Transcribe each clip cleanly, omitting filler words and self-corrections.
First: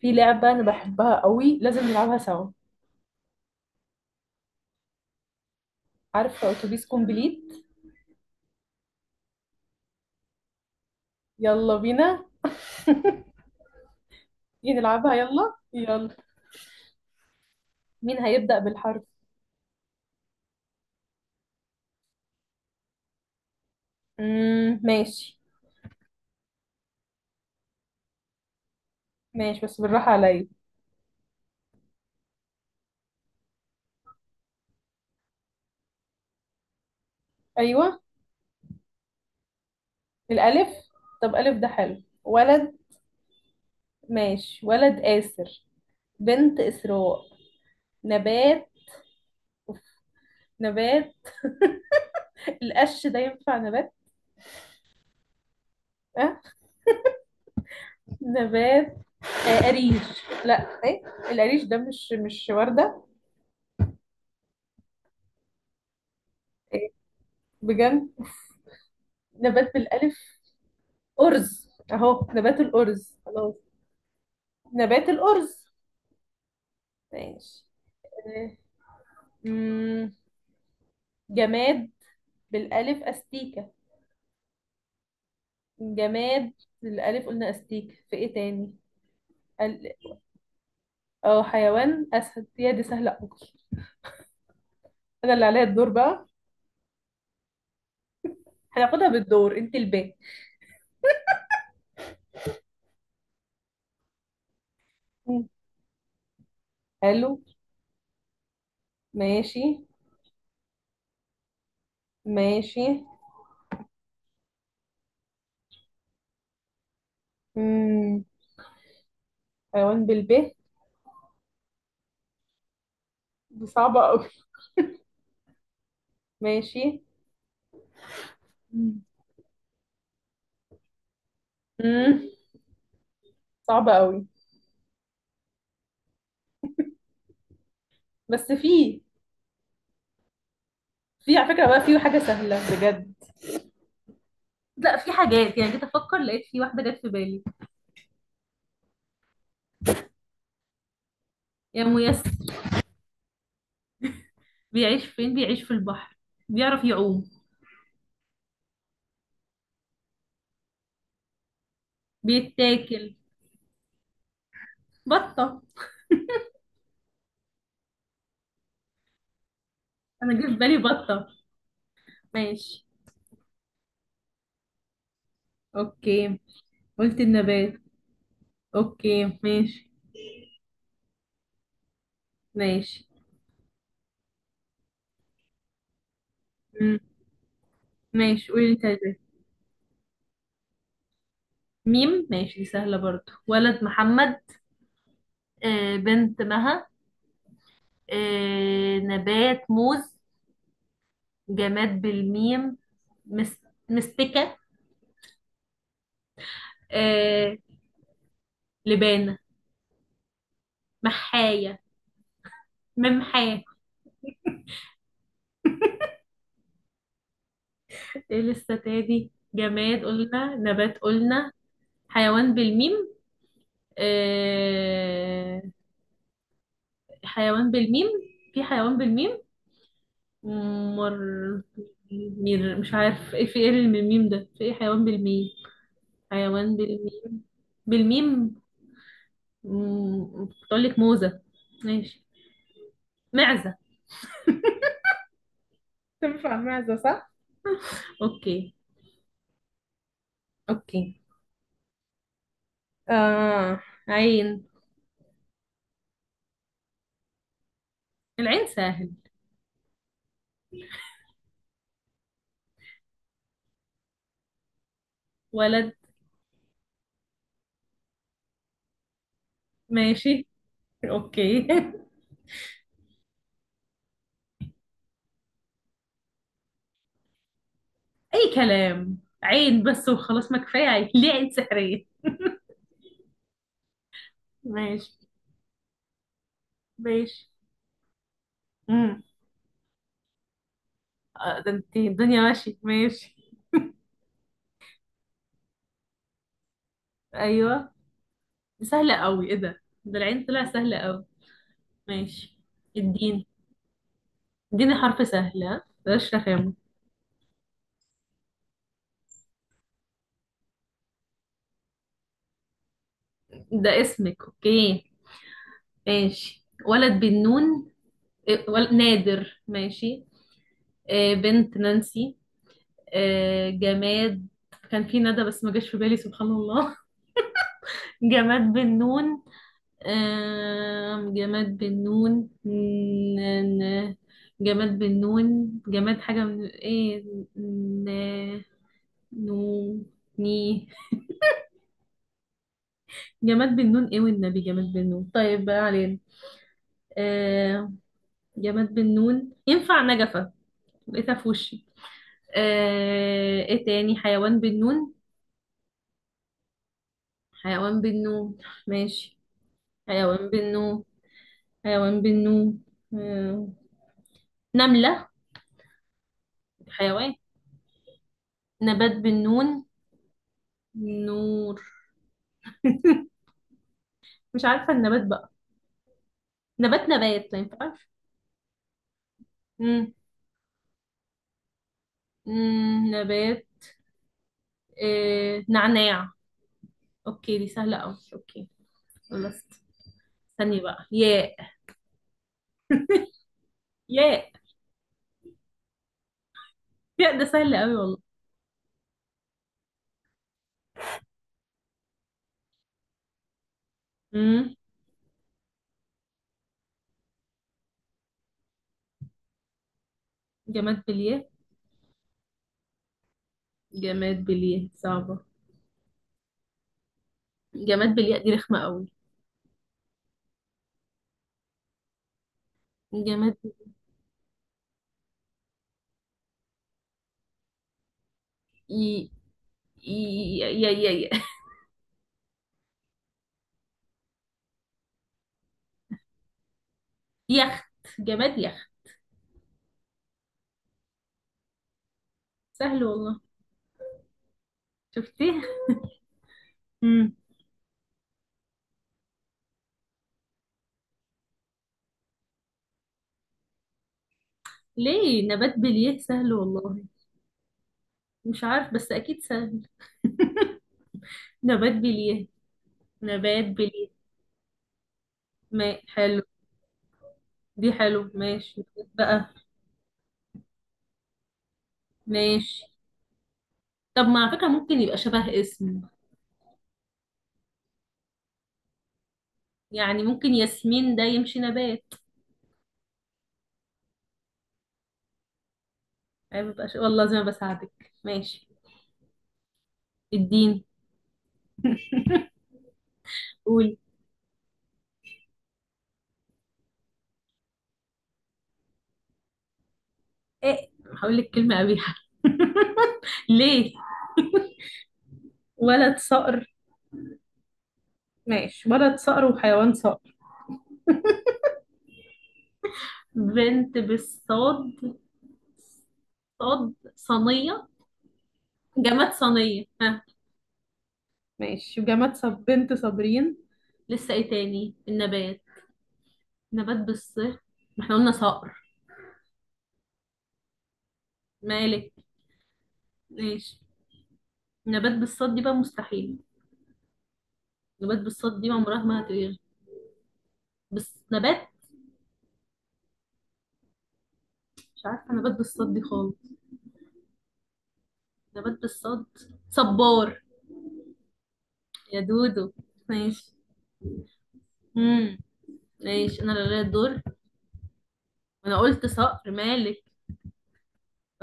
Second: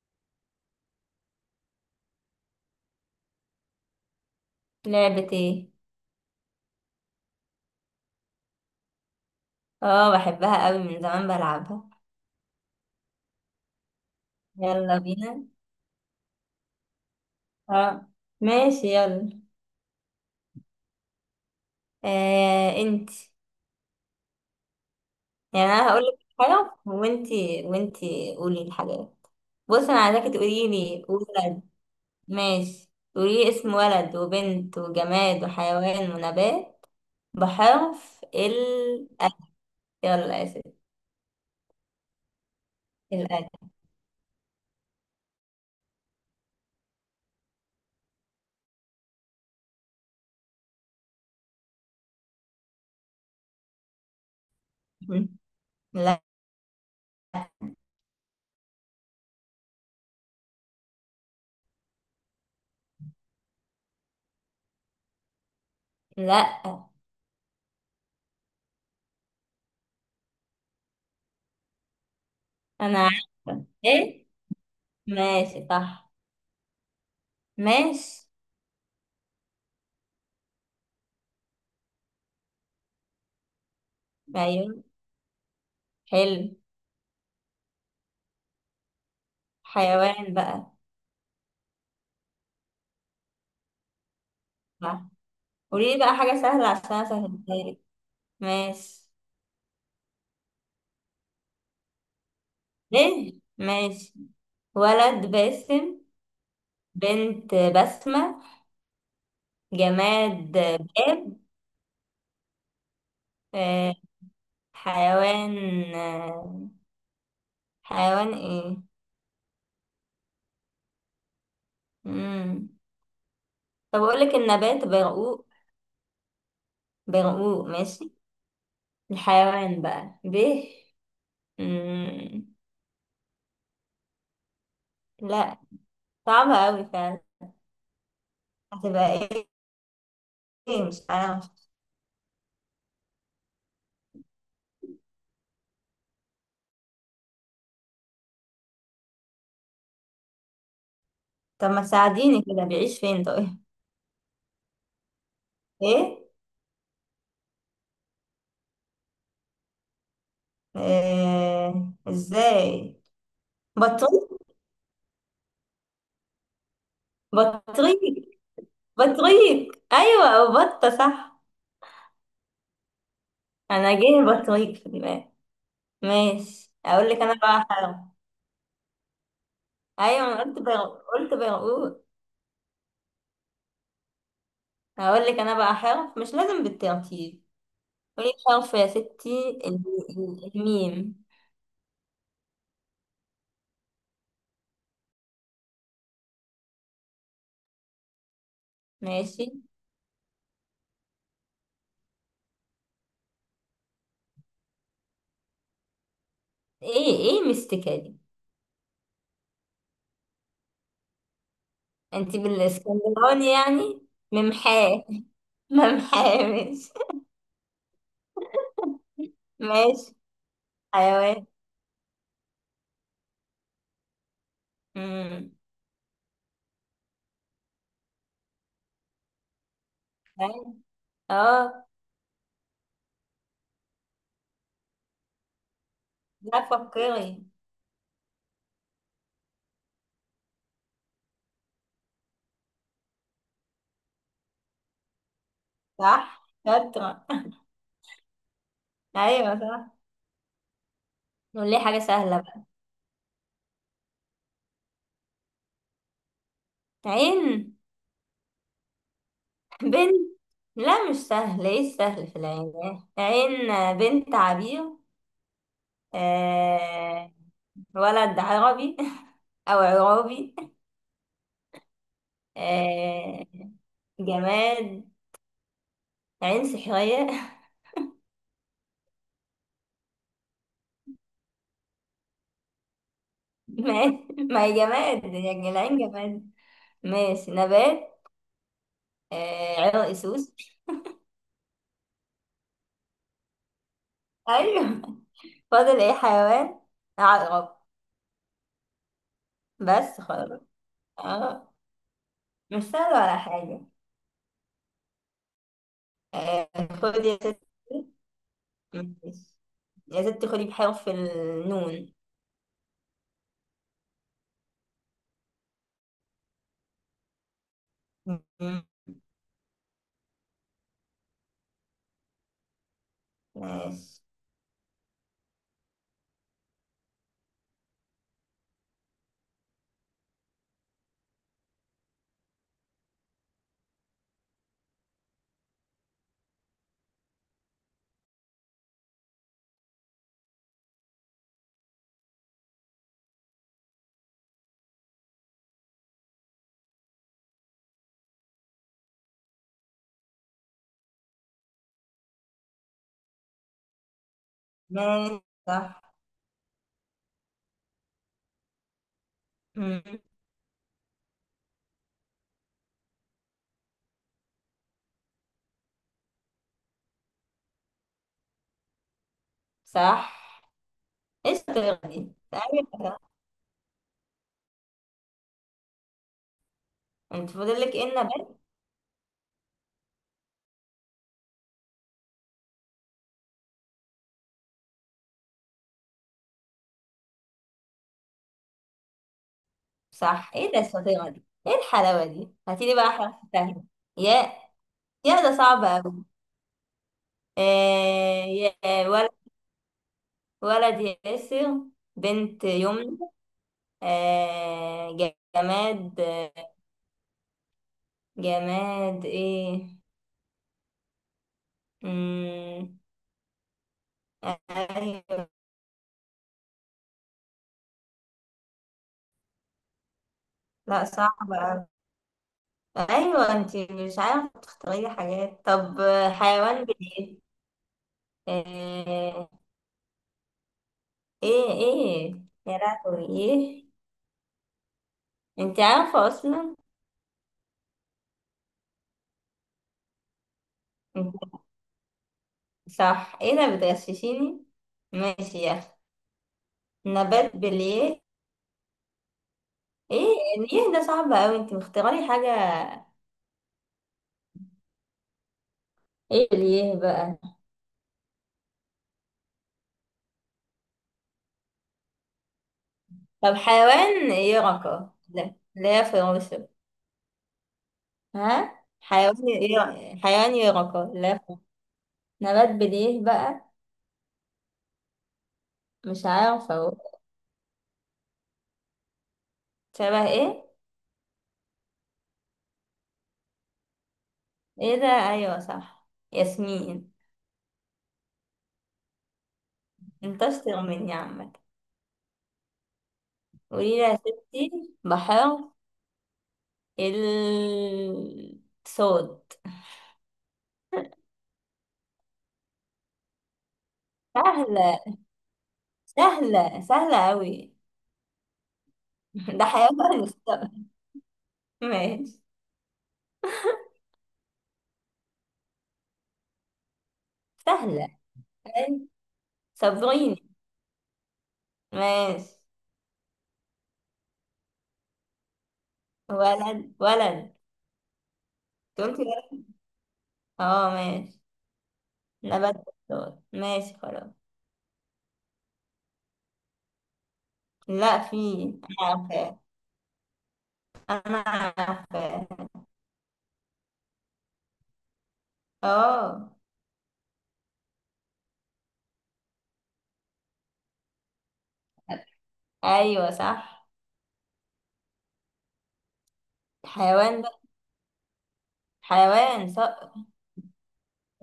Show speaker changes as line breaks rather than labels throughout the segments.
في لعبة أنا بحبها قوي، لازم نلعبها سوا.
لعبة ايه؟
عارفة أتوبيس كومبليت؟
اه، بحبها قوي من زمان
يلا
بلعبها.
بينا، نيجي
يلا
نلعبها.
بينا.
يلا يلا.
اه،
مين هيبدأ
ماشي،
بالحرف؟
يلا. آه، انت.
مم. ماشي.
يعني انا هقول لك حاجة، وانت قولي الحاجات.
ماشي،
بص،
بس
انا
بالراحة
عايزاكي
عليا.
تقولي لي ولد. ماشي. تقولي لي اسم ولد وبنت وجماد وحيوان ونبات
أيوة.
بحرف ال أ. يلا يا
الألف.
ستي.
طب ألف ده حلو ولد.
الألف.
ماشي، ولد آسر. بنت إسراء. نبات. نبات، القش ده ينفع نبات؟
لا،
أه؟ نبات. آه، قريش؟ لا، ايه؟ القريش ده مش وردة؟
لا.
ايه، بجد؟ نبات بالألف. أرز، أهو نبات،
انا
الأرز خلاص.
عارفة ايه.
نبات الأرز.
ماشي، صح.
ماشي.
ماشي.
أمم، جماد بالألف، أستيكة.
ايوه، حلو.
جماد بالألف، قلنا أستيكة، في إيه تاني؟ ال-
حيوان بقى.
اه، حيوان أسد، يا دي سهلة أوي.
صح.
أنا اللي عليا الدور
قولي لي بقى
بقى.
حاجة سهلة عشان أسهلها لك. ماشي.
هناخدها بالدور، أنت الباء.
ليه؟ ماشي. ولد
مم.
باسم.
حلو.
بنت بسمة.
ماشي.
جماد باب.
ماشي.
آه، حيوان. آه،
مم.
حيوان ايه؟
حيوان بالباء،
مم.
دي صعبة
طب أقول
أوي.
لك النبات برقوق.
ماشي.
برقوق، ماشي.
مم.
الحيوان بقى ب،
مم.
مم.
صعبة أوي،
لا، صعبة أوي فعلا.
بس فيه.
هتبقى ايه؟ مش
في،
عارفة.
على فكرة بقى، في حاجة سهلة بجد. لا، في حاجات، يعني جيت افكر لقيت، في واحده جت في بالي.
طب ما
يا ميسر.
تساعديني كده؟ بيعيش فين طيب؟
بيعيش فين؟ بيعيش في البحر.
ايه؟
بيعرف يعوم.
آه، ازاي؟
بيتاكل.
بطريق
بطه.
بطريق بطريق.
انا جه
ايوه،
في بالي
بطه صح.
بطه. ماشي.
انا جه البطريق في دماغي.
اوكي.
ماشي، اقول لك
قلت
انا بقى
النبات.
حرف.
اوكي، ماشي.
ايوه، انا قلت برقوق.
ماشي.
هقول لك انا بقى حرف مش لازم
مم.
بالترتيب. قولي
ماشي، قولي
حرف
انت
يا
عايزة إيه.
ستي الميم.
ميم، ماشي، دي سهله برضو. ولد محمد. آه، بنت مها. آه،
ماشي.
نبات موز. جماد بالميم. مس... مستكه.
ايه
آه،
مستكة دي؟
لبانة. محاية.
انت بالاسكندراني
ممحاة.
يعني؟ ممحاه. ممحاه، ماشي.
ايه لسه تاني؟ جماد
ماشي،
قلنا، نبات
حيوان.
قلنا. حيوان بالميم.
امم
آه... حيوان بالميم. في حيوان بالميم. مر.
اه،
مير، مش عارف ايه، في ايه اللي من الميم ده؟ في ايه حيوان بالميم.
لا
حيوان
تفكري.
بالميم. بالميم. كنت اقول لك موزة. ماشي. معزة.
صح،
تنفع معزة
شاطرة.
صح؟ اوكي.
أيوة، صح.
اوكي.
نقول ليه حاجة سهلة بقى.
آه، عين.
عين.
العين سهل.
بنت. لا، مش سهل. ايه السهل في العين؟ عين. بنت عبير.
ولد.
آه... ولد عربي. أو
ماشي.
عرابي.
اوكي.
آه... جماد، عين سحرية.
اي كلام. عين بس وخلاص، ما كفايه عين، ليه عين سحريه.
ما ما هي
ماشي.
جماد يعني، العين جماد.
ماشي.
ماشي، نبات.
امم
عرق سوس.
آه، ده انت الدنيا، ماشي ماشي.
أيوه. فاضل ايه؟ حيوان. عقرب.
ايوه، دي سهله قوي. ايه ده
بس
العين؟
خلاص.
طلع سهله قوي.
اه،
ماشي.
مش سهل ولا
الدين.
حاجة.
اديني حرف سهل، ها، بلاش
آه،
رخامه.
خدي يا ستي. ماشي. يا ستي خدي بحرف النون.
ده اسمك، اوكي. ماشي. ولد بالنون. إيه،
مم.
نادر، ماشي. آه، بنت نانسي. آه،
ماشي.
جماد. كان في ندى، بس ما جاش في بالي، سبحان الله. جماد بالنون. جماد بالنون. ن- جماد بالنون، جماد حاجة من ايه؟ ن... نو ني جماد بالنون، ايه والنبي، جماد بالنون، طيب بقى علينا. آم، جماد بالنون ينفع نجفة. لقيتها في وشي. آه، ايه تاني؟ حيوان بالنون.
ماشي، صح.
حيوان بالنون. ماشي.
مم.
حيوان بالنون. حيوان بالنون. آه، نملة. حيوان. نبات بالنون.
صح. ايه
نور.
الشطيرة دي؟ تعالي بقى.
مش عارفة النبات بقى. نبات
انت
نبات ما
فاضلك ايه
ينفعش.
النبات؟
مم. نبات. آه، نعناع. اوكي، دي سهلة اوي، اوكي. خلصت.
صح. ايه
استني
ده
بقى،
الشطيرة دي؟
ياء.
ايه الحلاوة دي؟ هاتيلي بقى حرف سهل.
ياء.
يا. يا ده صعب أوي.
ياء ده سهل اوي والله.
آه، يا. ولد. ولد ياسر. بنت يمنى.
مم.
آه. جماد. جماد ايه؟
جماد بالياء.
امم
جماد بالياء صعبة.
ايوه.
جماد بالياء، دي رخمة اوي.
لا، صعب أوي. ايوه،
جماد
انت
بال-
مش عارفه تختاري حاجات، طب. حيوان بليه.
ي...
آه،
ي... ي... ي... ي...
ايه. يا لهوي، ايه؟ انت عارفه اصلا.
يخت. جماد يخت.
انت
سهل
صح.
والله.
ايه ده؟ بتغششيني؟ ماشي
شفتيه.
يا اخي.
مم.
نبات بليه ايه؟ ليه ده صعب اوي؟ انت مختاري حاجه.
ليه؟ نبات بالياء
ايه
سهل
بليه
والله.
بقى؟
مش عارف بس اكيد سهل. نبات بليه.
طب،
نبات بليه.
حيوان يرقة. لا،
ما
لا،
حلو.
فروشه.
دي حلو، ماشي،
ها،
نبات
حيوان
بقى.
ايه؟ حيوان يرقى. لا. نبات
ماشي.
بديه بقى؟
طب ما على فكرة ممكن يبقى شبه اسم.
مش عارفة اهو.
يعني
شبه
ممكن
ايه؟
ياسمين ده يمشي نبات.
ايه ده؟ ايوه، صح،
عيب يبقى
ياسمين.
والله، زي ما بساعدك. ماشي.
انت اشطر
اديني.
مني يا عمك. قولي لي
قولي.
يا ستي. بحر. الصوت.
ايه. هقول لك كلمة قبيحة. ليه.
سهلة.
ولد صقر.
سهلة. سهلة أوي.
ماشي، ولد صقر
ده
وحيوان
حيوان
صقر.
مستوى. ماشي.
بنت بالصاد، صاد صينية.
سهلة. أي،
جماد صينية، ها.
صبريني.
ماشي، وجماد
ماشي.
بنت صابرين. لسه ايه تاني النبات؟
ولد.
نبات بالص،
ولد
ما احنا قلنا صقر
قلت ولد. اه، ماشي.
مالك.
نبات بالصوت.
ماشي.
ماشي، خلاص.
نبات بالصاد دي بقى مستحيل. نبات
لا، في.
بالصاد دي عمرها
انا
ما هتغير.
عارفاه.
بس
انا
نبات.
عارفاه.
مش عارفة نبات بالصاد دي خالص.
اه،
نبات بالصاد. صبار. يا دودو.
ايوه،
ماشي.
صح.
امم ماشي، انا اللي ليا الدور.
حيوان بقى.
انا قلت صقر
حيوان،
مالك.
صح.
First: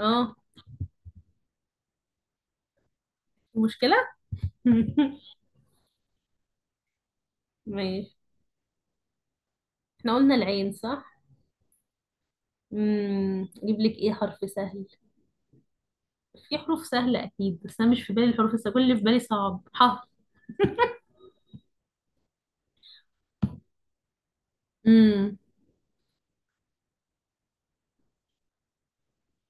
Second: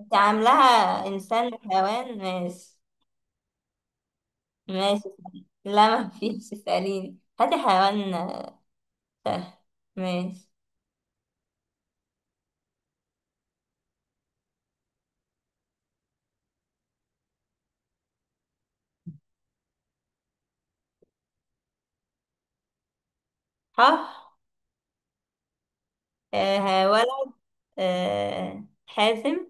انت عاملاها انسان وحيوان. ماشي.
مشكلة.
ماشي، صح. لا، ما فيش، اسأليني. هاتي
ماشي.
حيوان. سهل.
احنا قلنا
ماشي.
العين، صح. اجيب لك ايه حرف سهل؟ في حروف سهلة أكيد، بس أنا مش في بالي الحروف السهلة، كل اللي في بالي صعب. ح.
ح.
امم
ولد. حازم.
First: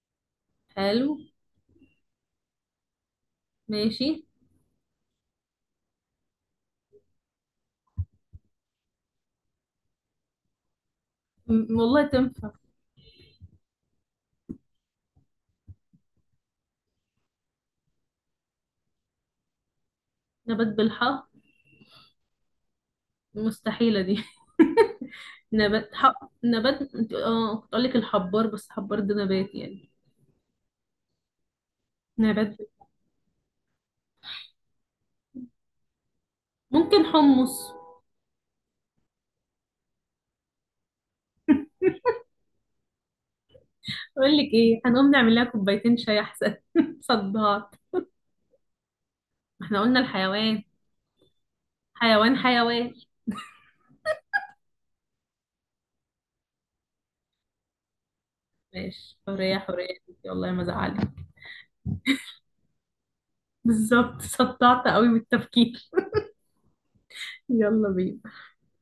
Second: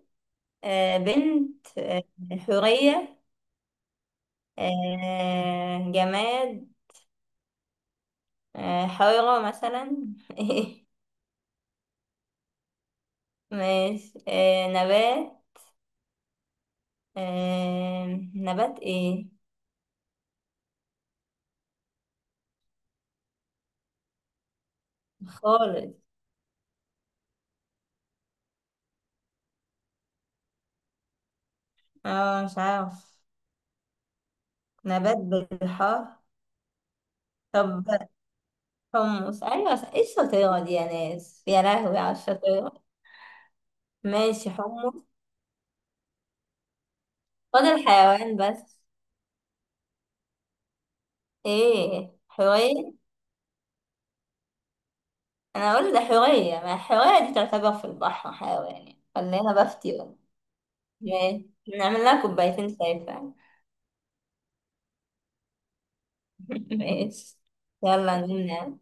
حلو.
بنت. حورية.
ماشي.
جماد. حيرة مثلا.
والله تنفع.
ماشي. نبات. آه... نبات ايه؟
نبات بالحاء، مستحيلة دي. نبات
خالص.
حق نبات، كنت أقول لك الحبار، بس حبار ده نبات يعني.
اه،
نبات
مش
بال-
عارف. نبات بالحار.
ممكن حمص.
طب، حمص. ايوه. ايه الشطيرة دي يا ناس؟ يا لهوي على الشطيرة.
أقول
ماشي،
لك إيه؟
حمص.
هنقوم نعمل لها كوبايتين شاي أحسن. صدعت.
فاضل حيوان بس.
ما احنا قلنا الحيوان.
ايه
حيوان
حورية؟
حيوان.
انا اقول ده حورية، ما الحورية دي تعتبر في البحر حيوان يعني،
ماشي.
ولا
حرية
انا بفتي
حرية.
ولا؟
والله ما زعلت.
ماشي. نعمل لها كوبايتين شاي فعلا.
بالظبط صدعت قوي بالتفكير.
ماشي،
يلا
يلا
بينا.
نمنا.